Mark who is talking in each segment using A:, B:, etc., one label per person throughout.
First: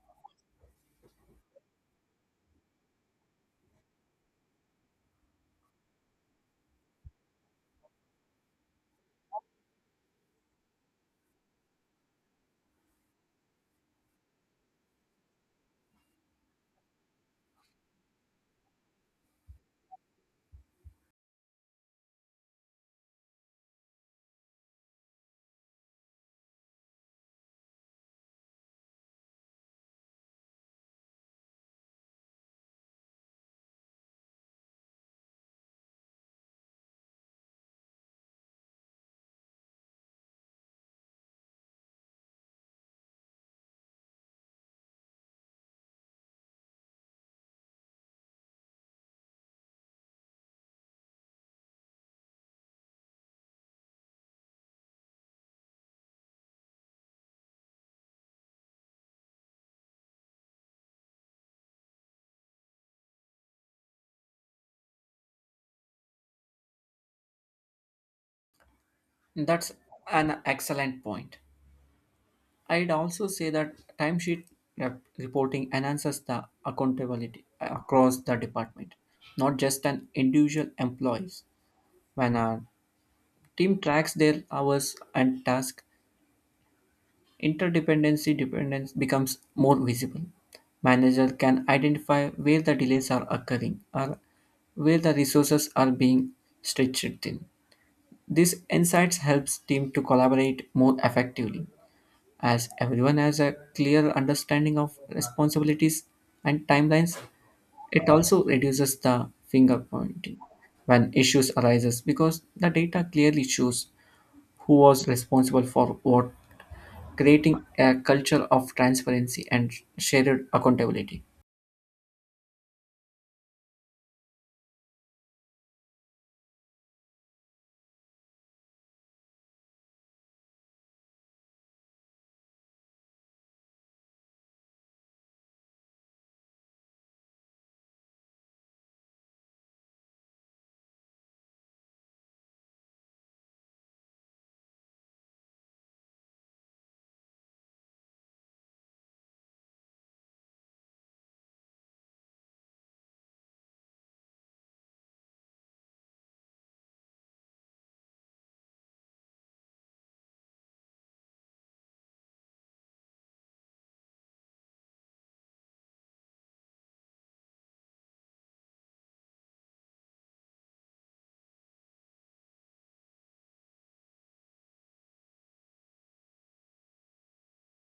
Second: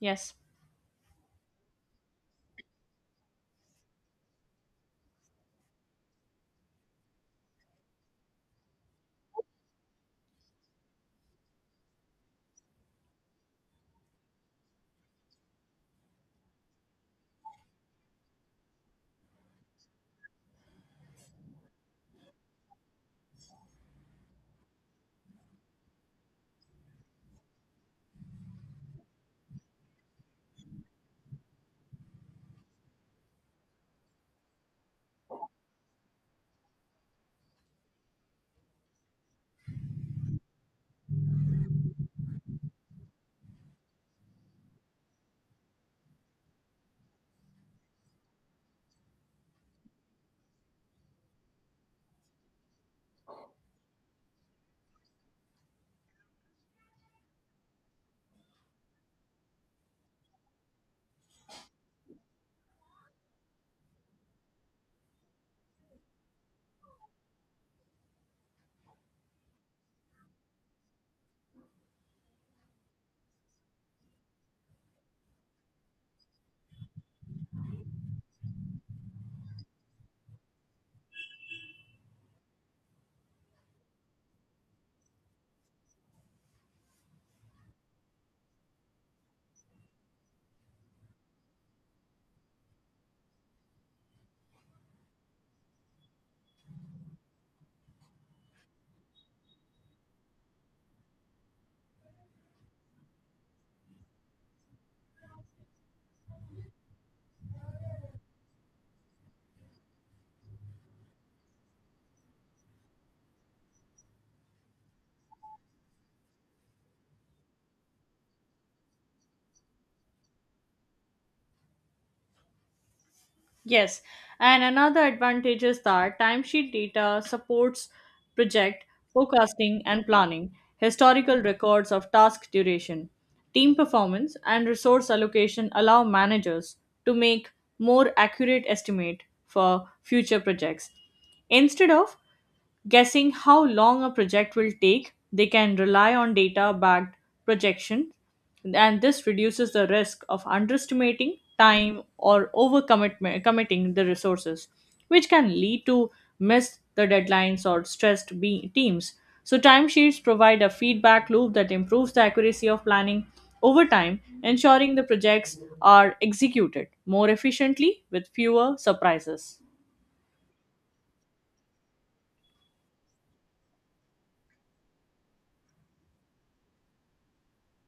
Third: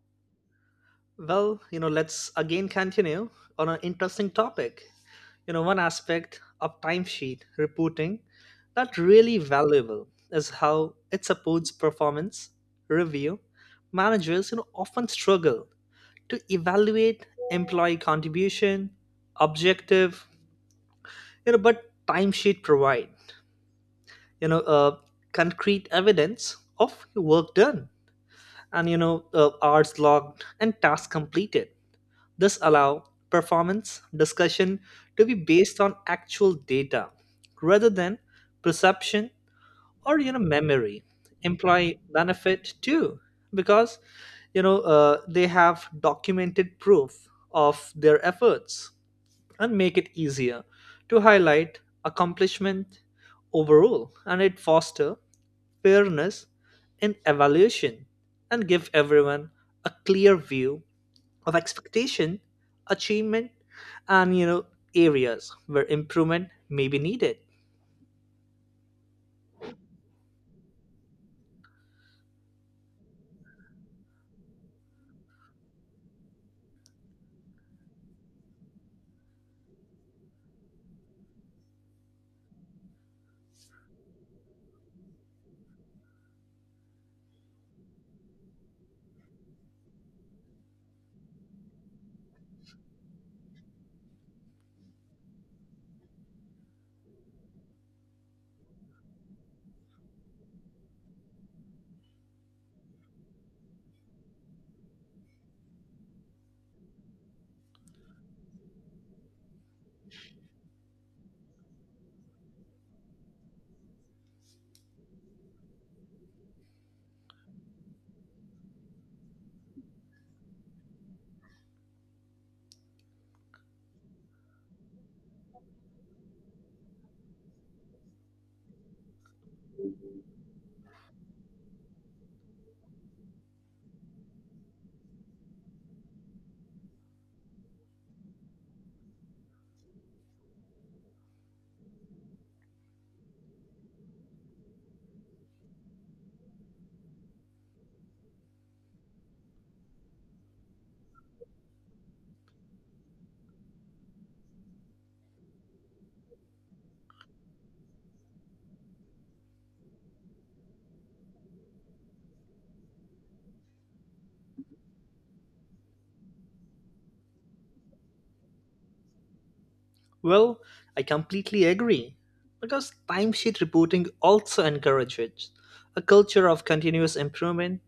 A: Yes,
B: Let's again continue on an interesting topic. One aspect of timesheet reporting that really valuable is how it supports performance review. Managers, often struggle to evaluate employee contribution, objective, but timesheet provide, you know, uh, concrete evidence of work done and hours logged and tasks completed. This allow performance discussion to be based on actual data rather than perception or memory. Employee benefit too because they have documented proof of their efforts and make it easier to highlight accomplishment overall, and it foster fairness in evaluation and give everyone a clear view of expectation, achievement, and areas where improvement may be needed.
C: That's an excellent point. I'd also say that timesheet reporting enhances the accountability across the department, not just an individual employees. When a team tracks their hours and tasks, interdependency dependence becomes more visible. Manager can identify where the delays are occurring or where the resources are being stretched thin. These insights helps team to collaborate more effectively as everyone has a clear understanding of responsibilities and timelines. It also reduces the finger pointing when issues arises because the data clearly shows who was responsible for what, creating a culture of transparency and shared accountability.
A: yes. and another advantage is that timesheet data supports project forecasting and planning, historical records of task duration, team performance, and resource allocation allow managers to make more accurate estimate for future projects instead of guessing how long a project will take, they can rely on data backed projection, and this reduces the risk of underestimating time or overcommitting the resources, which can lead to miss the deadlines or teams. So, timesheets provide a feedback loop that improves the accuracy of planning over time, ensuring the projects are executed more efficiently with fewer surprises.
B: Well, I completely agree because timesheet reporting also encourages a culture of continuous improvement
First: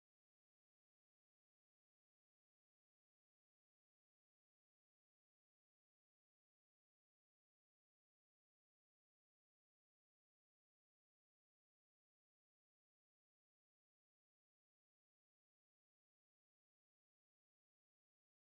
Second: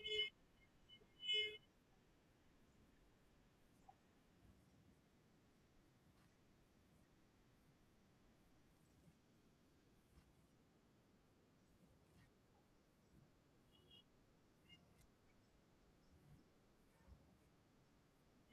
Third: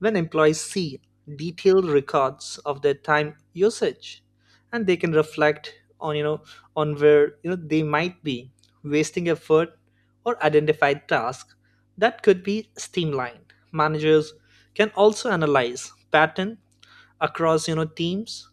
B: when employees see detailed records of their time usage, and they can reflect on you know on where they might be wasting effort or identify tasks that could be streamlined. Managers can also analyze pattern across teams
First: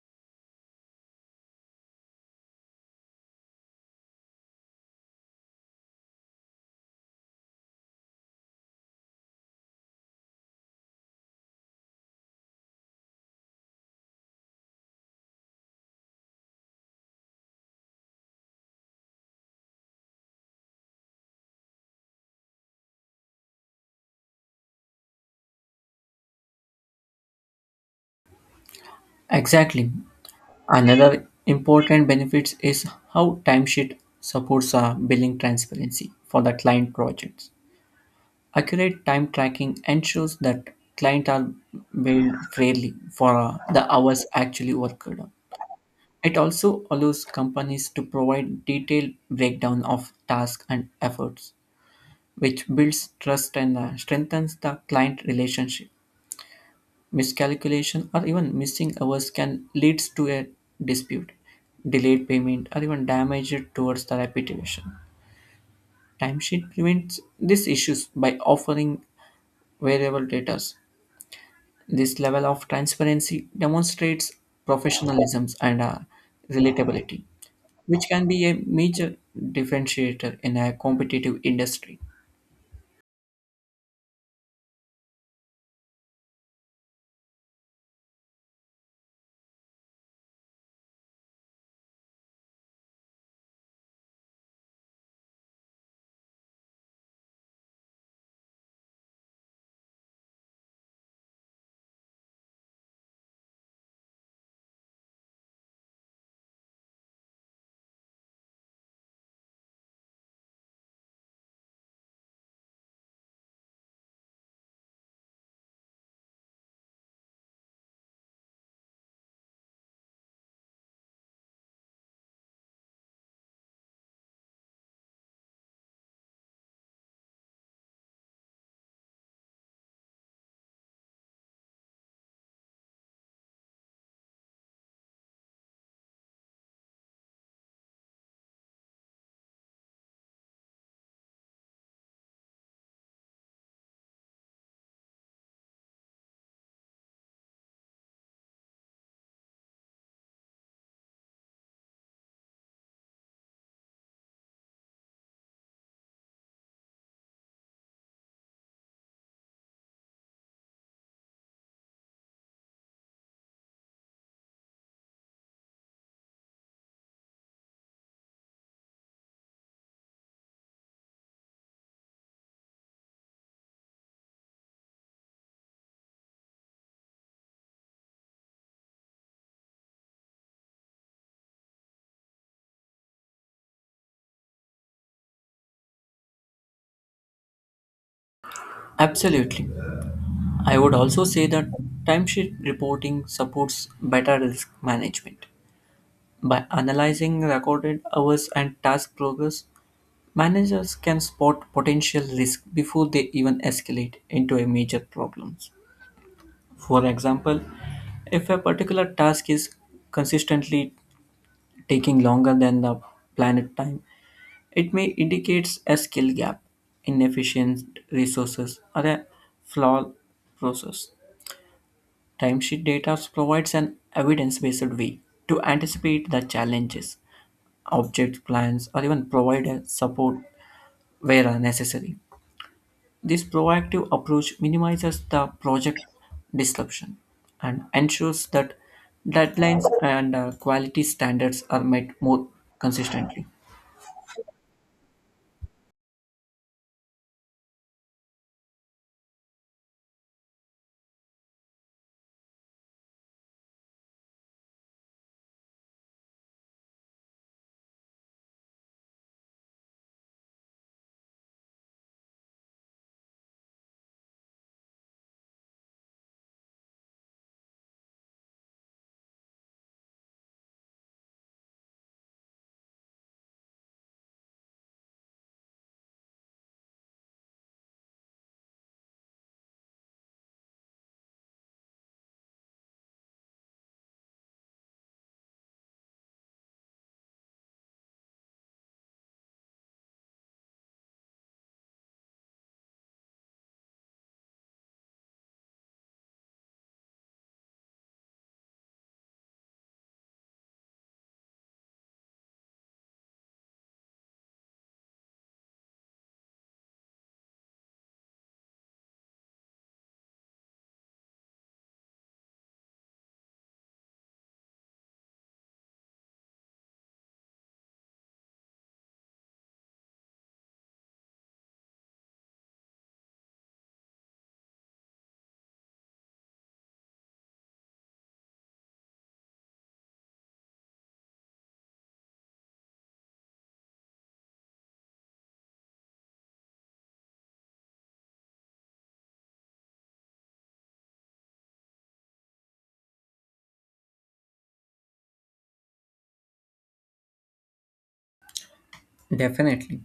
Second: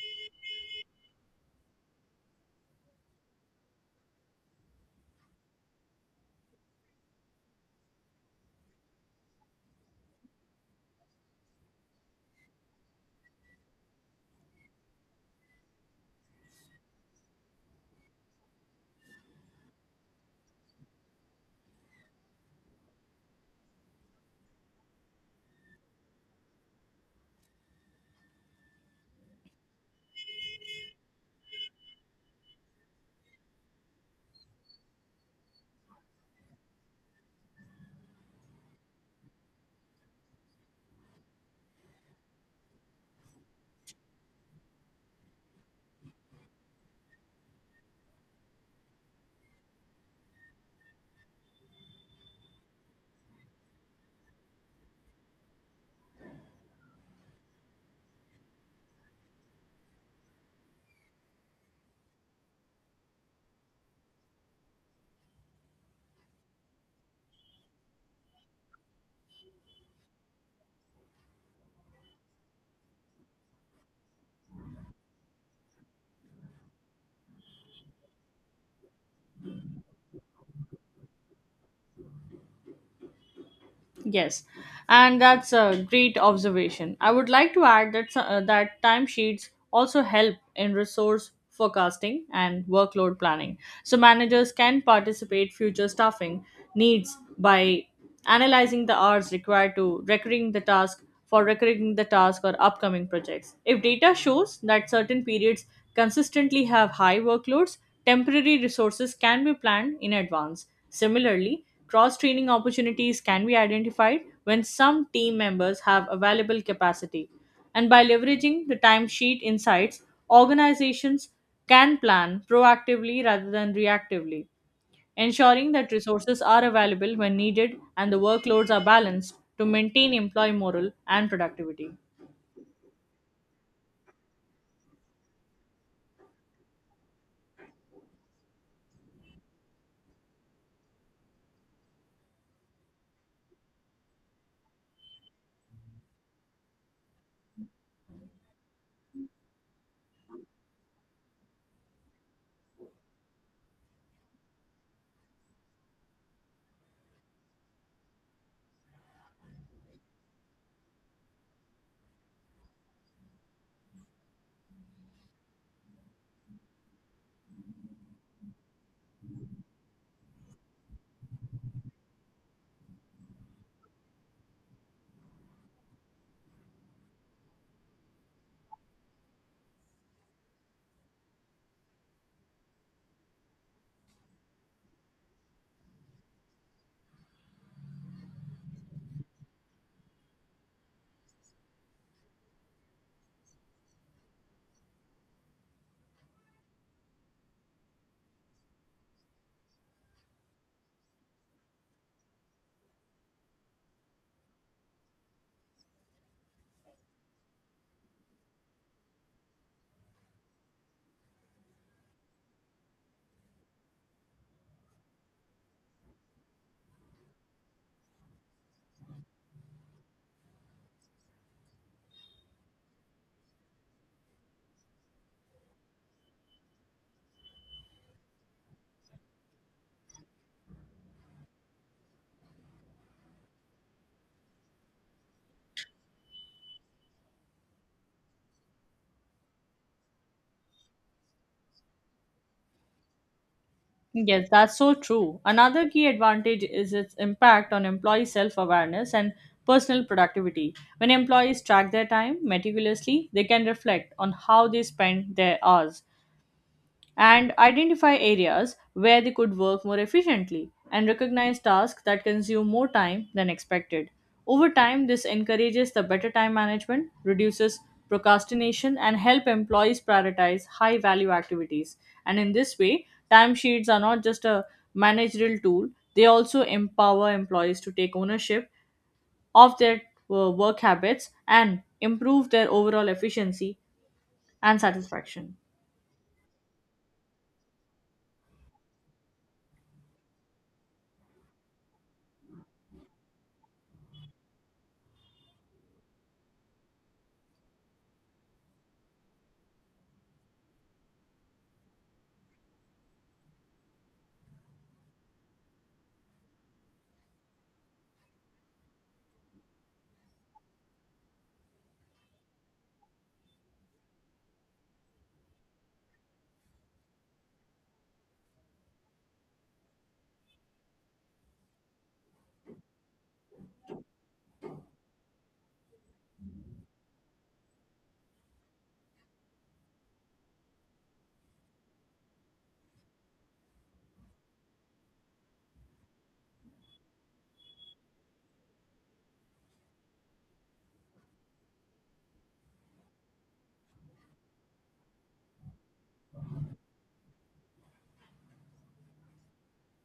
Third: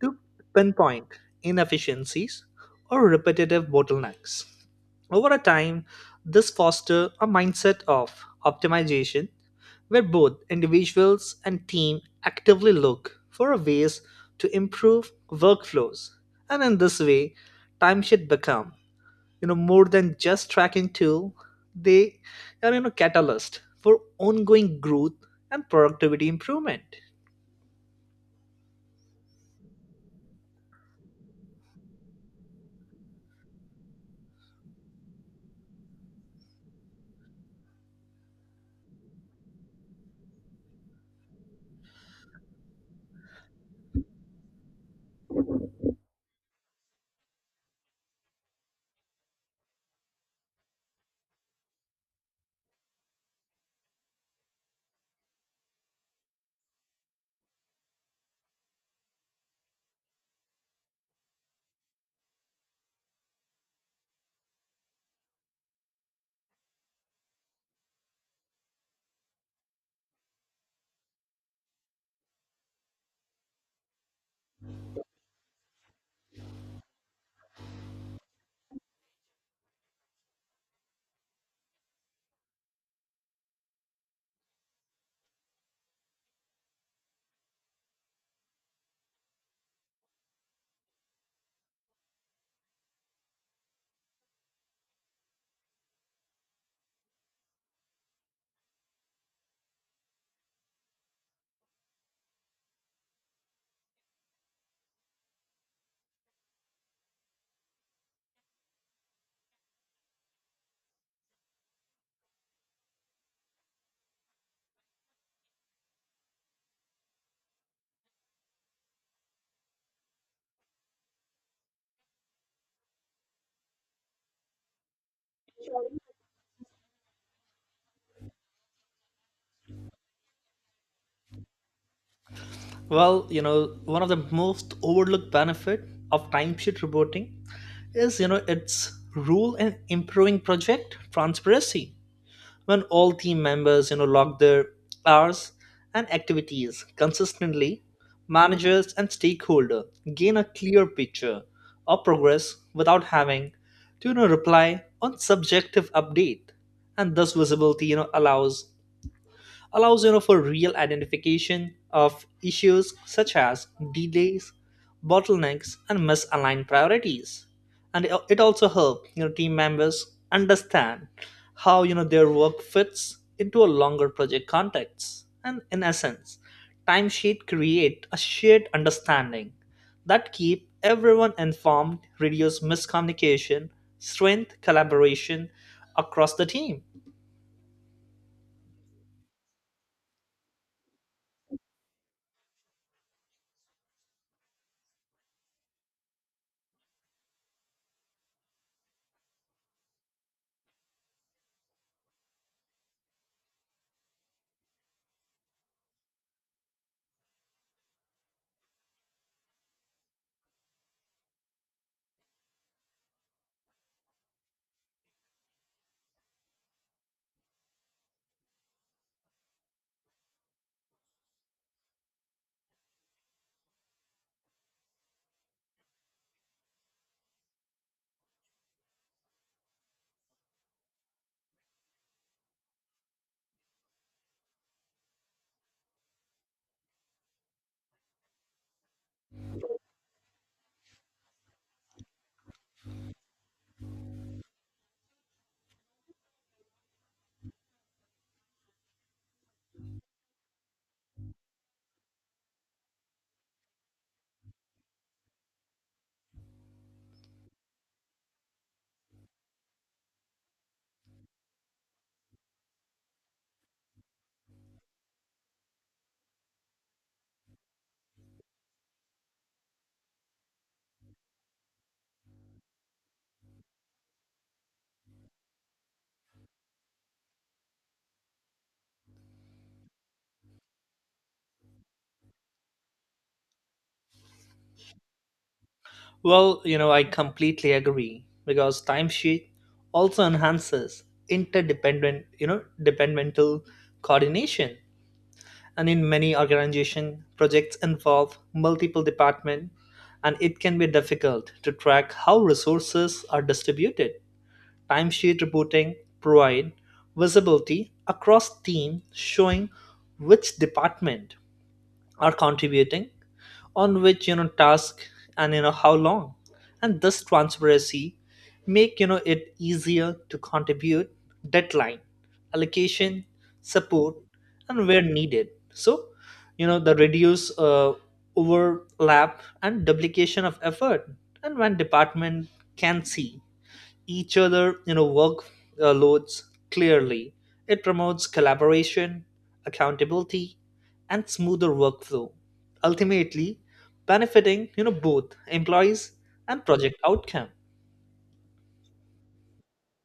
B: to pinpoint inefficiencies or repetitive bottlenecks over a time. This fosters a mindset of optimization where both individuals and team actively look for ways to improve workflows. And in this way, time should become, more than just tracking tool. They are, catalyst for ongoing growth and productivity improvement.
C: Exactly. Another important benefit is how timesheet supports billing transparency for the client projects. Accurate time tracking ensures that clients are billed fairly for the hours actually worked. It also allows companies to provide detailed breakdown of tasks and efforts, which builds trust and strengthens the client relationship. Miscalculation or even missing hours can lead to a dispute, delayed payment, or even damage towards the reputation. Timesheet prevents these issues by offering variable data. This level of transparency demonstrates professionalism and relatability, which can be a major differentiator in a competitive industry.
A: Yes, and that's a great observation. I would like to add that that timesheets also help in resource forecasting and workload planning. So managers can participate future staffing needs by analyzing the hours required to recurring the task for recurring the task or upcoming projects. If data shows that certain periods consistently have high workloads, temporary resources can be planned in advance. Similarly, cross training opportunities can be identified when some team members have available capacity. And by leveraging the timesheet insights, organizations can plan proactively rather than reactively ensuring that resources are available when needed and the workloads are balanced to maintain employee morale and productivity.
B: Well, one of the most overlooked benefit of timesheet reporting is, its rule in improving project transparency. When all team members, log their hours and activities consistently, managers and stakeholder gain a clear picture of progress without having to, reply on subjective update. And thus visibility, allows for real identification of issues such as delays, bottlenecks, and misaligned priorities, and it also helps team members understand how their work fits into a longer project context. And in essence, timesheet create a shared understanding that keep everyone informed, reduce miscommunication, strength collaboration across the team.
C: Absolutely. I would also say that timesheet reporting supports better risk management. By analyzing recorded hours and task progress, managers can spot potential risk before they even escalate into a major problem. For example, if a particular task is consistently taking longer than the planned time. It may indicates a skill gap, inefficient resources, or a flawed process. Timesheet data provides an evidence-based way to anticipate the challenges, object plans, or even provide a support where necessary. This proactive approach minimizes the project disruption and ensures that deadlines and quality standards are met more consistently.
A: Yes, that's so true. Another key advantage is its impact on employee self awareness and personal productivity. When employees track their time meticulously, they can reflect on how they spend their hours, and identify areas where they could work more efficiently and recognize tasks that consume more time than expected. Over time, this encourages the better time management, reduces procrastination, and help employees prioritize high value activities. And in this way, timesheets are not just a managerial tool, they also empower employees to take ownership of their work habits and improve their overall efficiency and satisfaction.
B: Well, I completely agree because timesheet also enhances interdependent, departmental coordination. And in many organization, projects involve multiple departments and it can be difficult to track how resources are distributed. Timesheet reporting provide visibility across team, showing which department are contributing on which task, and how long. And this transparency make it easier to contribute deadline, allocation, support, and where needed. So the reduce overlap and duplication of effort. And when department can see each other work loads clearly, it promotes collaboration, accountability, and smoother workflow, ultimately benefiting both employees and project outcome.
C: Definitely.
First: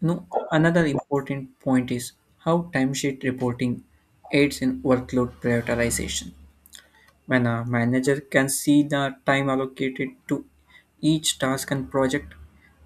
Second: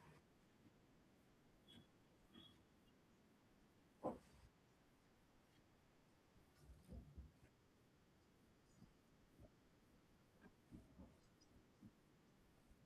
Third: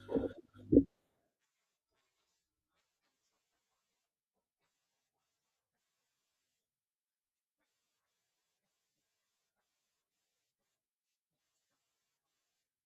C: No, another important point is how timesheet reporting aids in workload prioritization. When a manager can see the time allocated to each task and project,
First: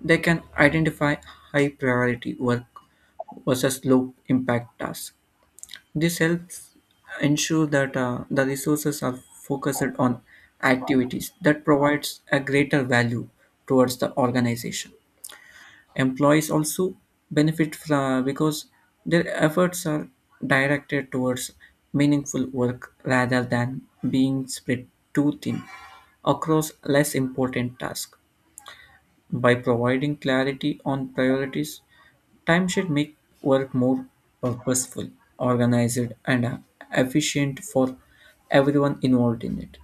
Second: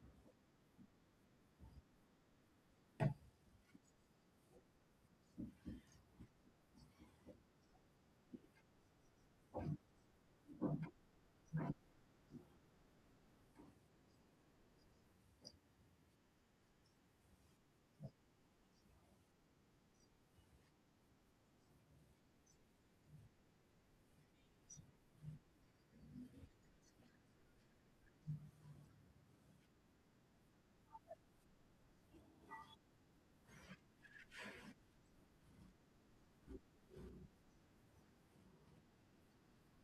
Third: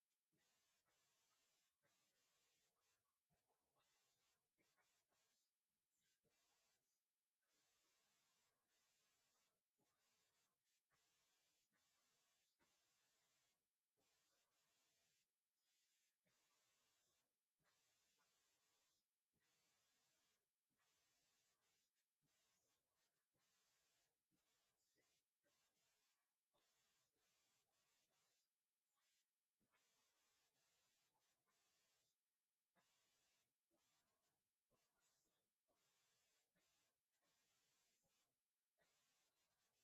C: they can identify high priority work versus low impact tasks. This helps ensure that the resources are focused on activities that provides a greater value towards the organization. Employees also benefit from, because their efforts are directed towards meaningful work rather than being spread too thin across less important tasks. By providing clarity on priorities, time should make work more purposeful, organized, and efficient for everyone involved in it.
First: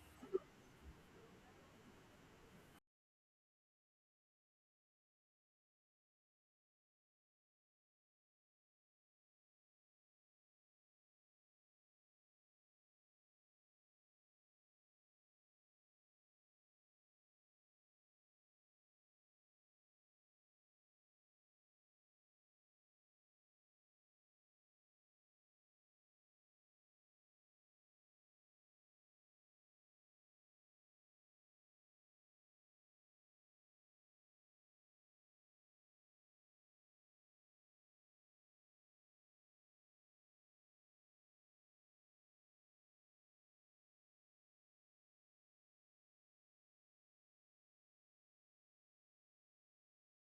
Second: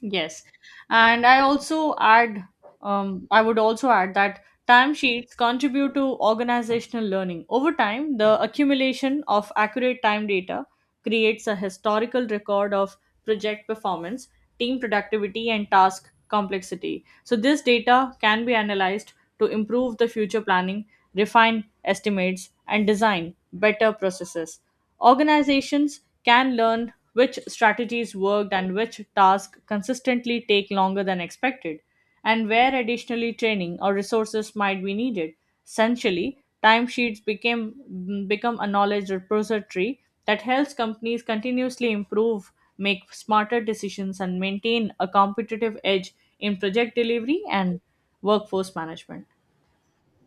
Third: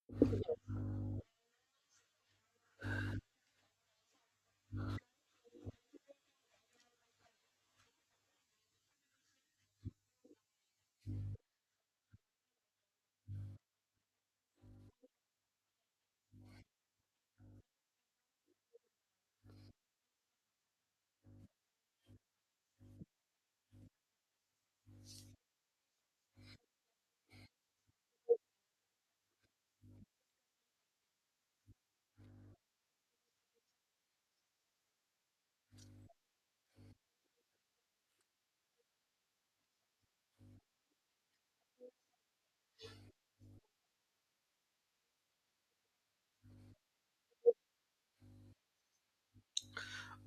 A: Yes. And I also add, I would also add that timesheets contribute to organizational learning. Over time, the accumulation of accurate time data creates a historical record of project performance, team productivity, and task complexity. So, this data can be analyzed to improve the future planning, refine estimates, and design better processes. Organizations can learn which strategies worked and which tasks consistently take longer than expected, and where additionally training or resources might be needed. Essentially, timesheets became become a knowledge repository that helps companies continuously improve, make smarter decisions, and maintain a competitive edge in project delivery and workforce management.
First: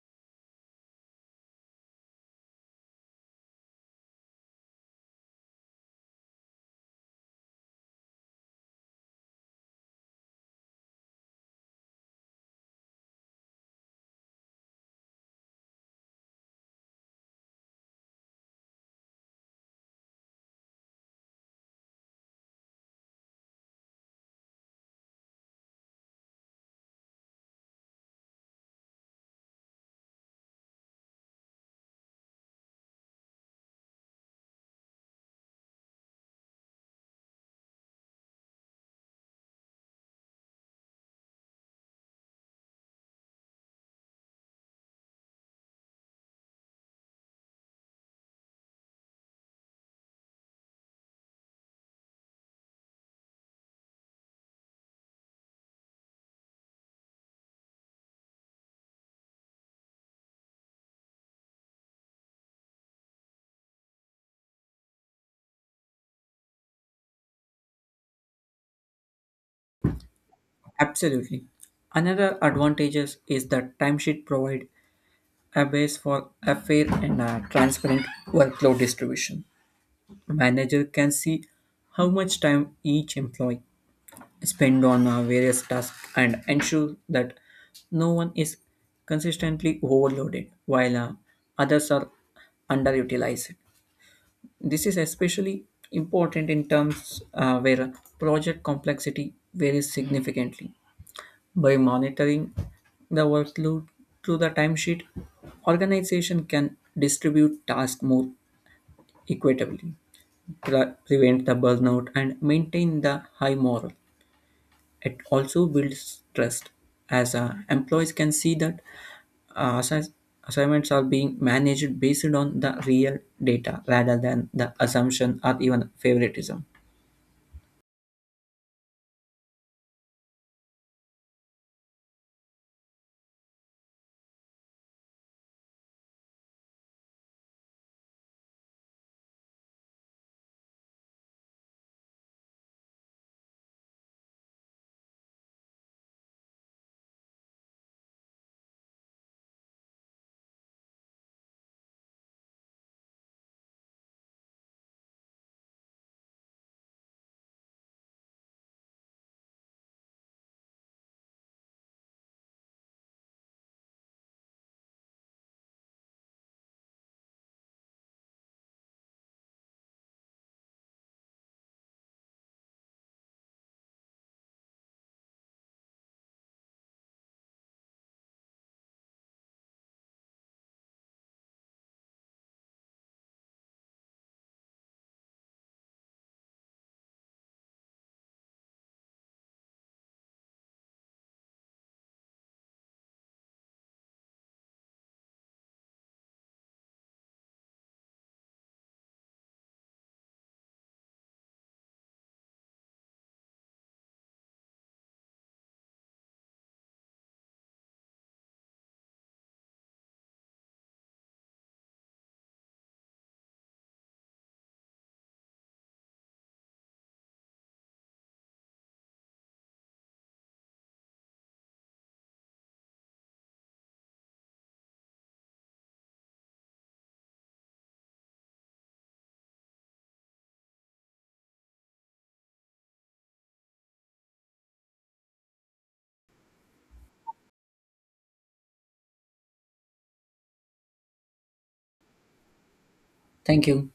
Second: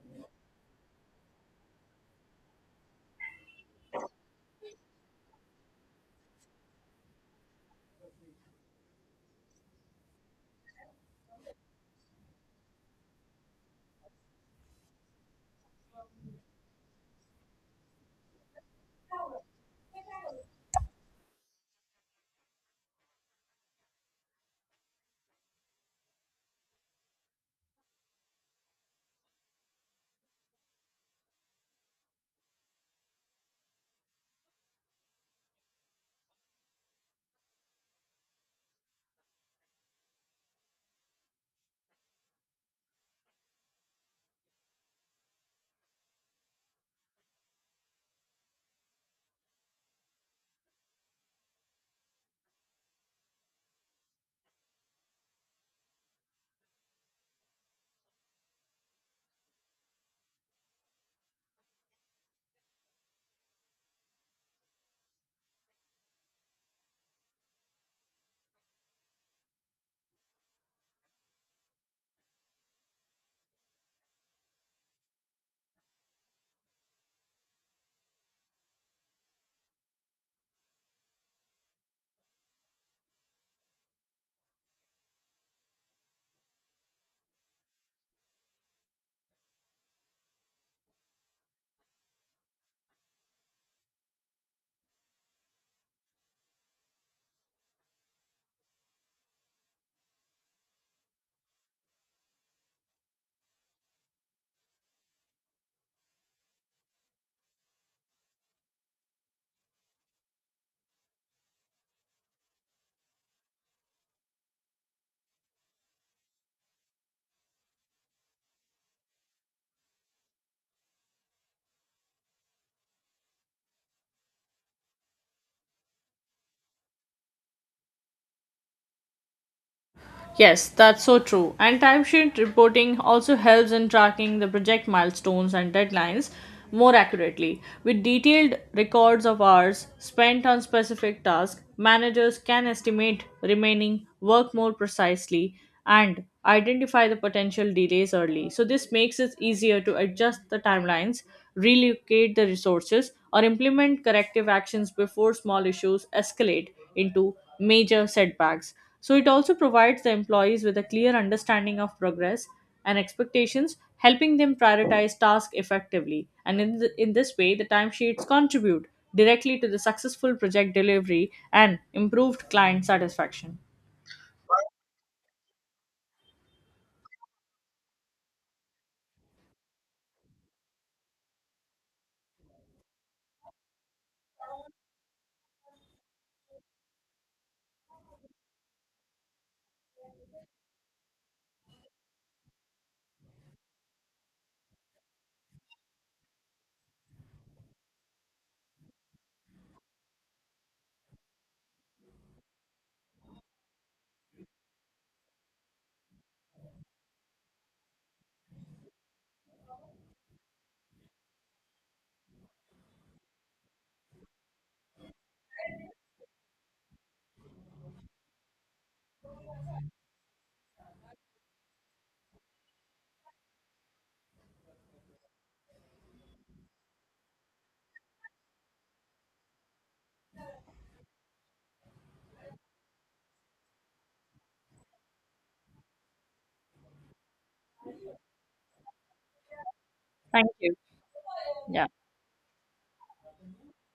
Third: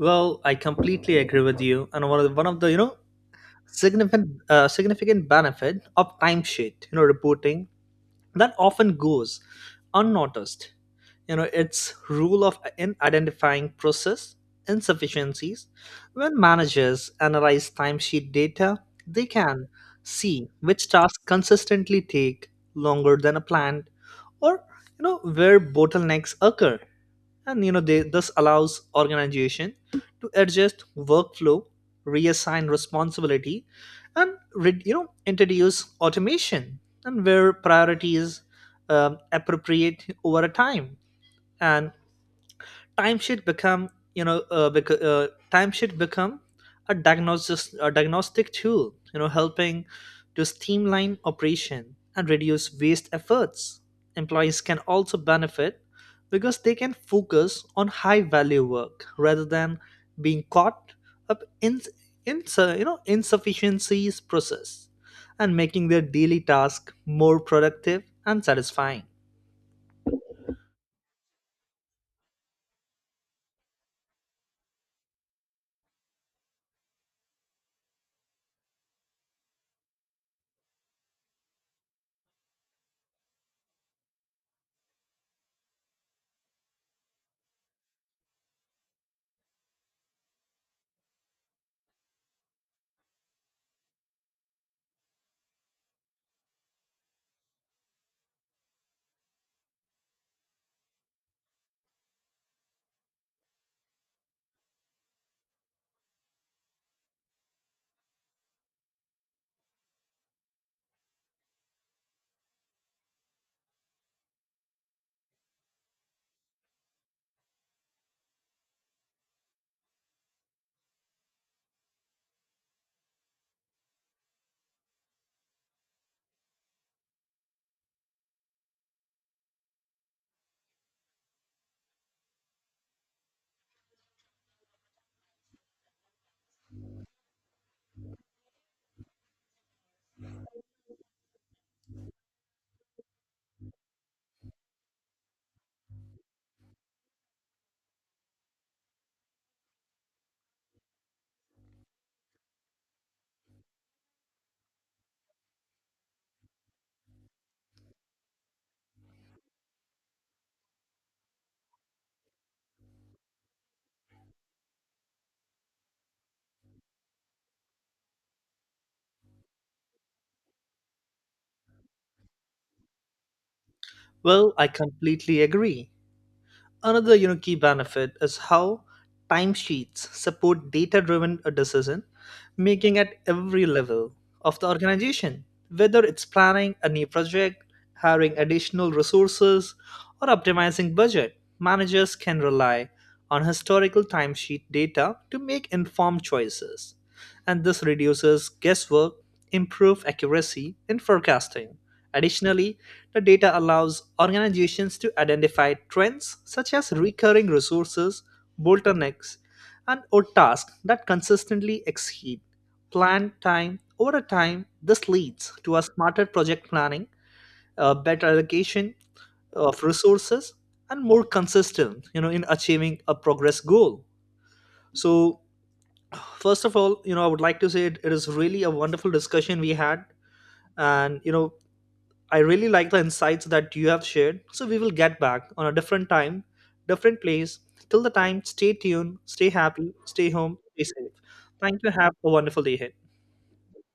B: Well, I completely agree with you. And one of the significant benefit of timesheet reporting that often goes unnoticed, its rule of in identifying process insufficiencies. When managers analyze timesheet data, they can see which tasks consistently take longer than a planned, or where bottlenecks occur. And this allows organization to adjust workflow, reassign responsibility, and introduce automation and where priorities appropriate over a time. And time should become you know uh, bec- uh, time should become a diagnostic tool, helping to streamline operation and reduce waste efforts. Employees can also benefit because they can focus on high value work rather than being caught up in insufficiencies process, and making their daily task more productive and satisfying.
C: Absolutely. Another advantages is that timesheet provide a base for a fair and a transparent workload distribution. Manager can see how much time each employee spend on various tasks and ensure that no one is consistently overloaded while others are underutilized. This is especially important in terms where project complexity varies significantly by monitoring the workload through the timesheet, organization can distribute tasks more equitably, prevent the burnout, and maintain the high morale. It also builds trust, as employees can see that uh, assi- assignments are being managed based on the real data rather than the assumption or even favoritism.
A: Yes, that's so true. And timesheet reporting also helps in tracking the project milestones and deadlines more accurately. With detailed records of hours spent on specific tasks, managers can estimate remaining work more precisely and identify the potential delays early. So, this makes it easier to adjust the timelines relocate the resources, or implement corrective actions before small issues escalate into major setbacks. So, it also provides the employees with a clear understanding of progress and expectations, helping them prioritize tasks effectively. And in this way, the timesheets contribute directly to the successful project delivery and improved client satisfaction.
B: Well, I completely agree. Another key benefit is how timesheets support data driven decision making at every level of the organization, whether it's planning a new project, hiring additional resources, or optimizing budget. Managers can rely on historical timesheet data to make informed choices, and this reduces guesswork, improve accuracy in forecasting. Additionally, the data allows organizations to identify trends such as recurring resources, bottlenecks, and or tasks that consistently exceed planned time over time. This leads to a smarter project planning, a better allocation of resources, and more consistent, in achieving a progress goal. So first of all, I would like to say it is really a wonderful discussion we had. And I really like the insights that you have shared. So we will get back on a different time, different place. Till the time, stay tuned, stay happy, stay
A: Thank
B: home,
A: you.
B: stay safe. Thank
A: Yeah.
B: you, have a wonderful day ahead.
C: Thank you.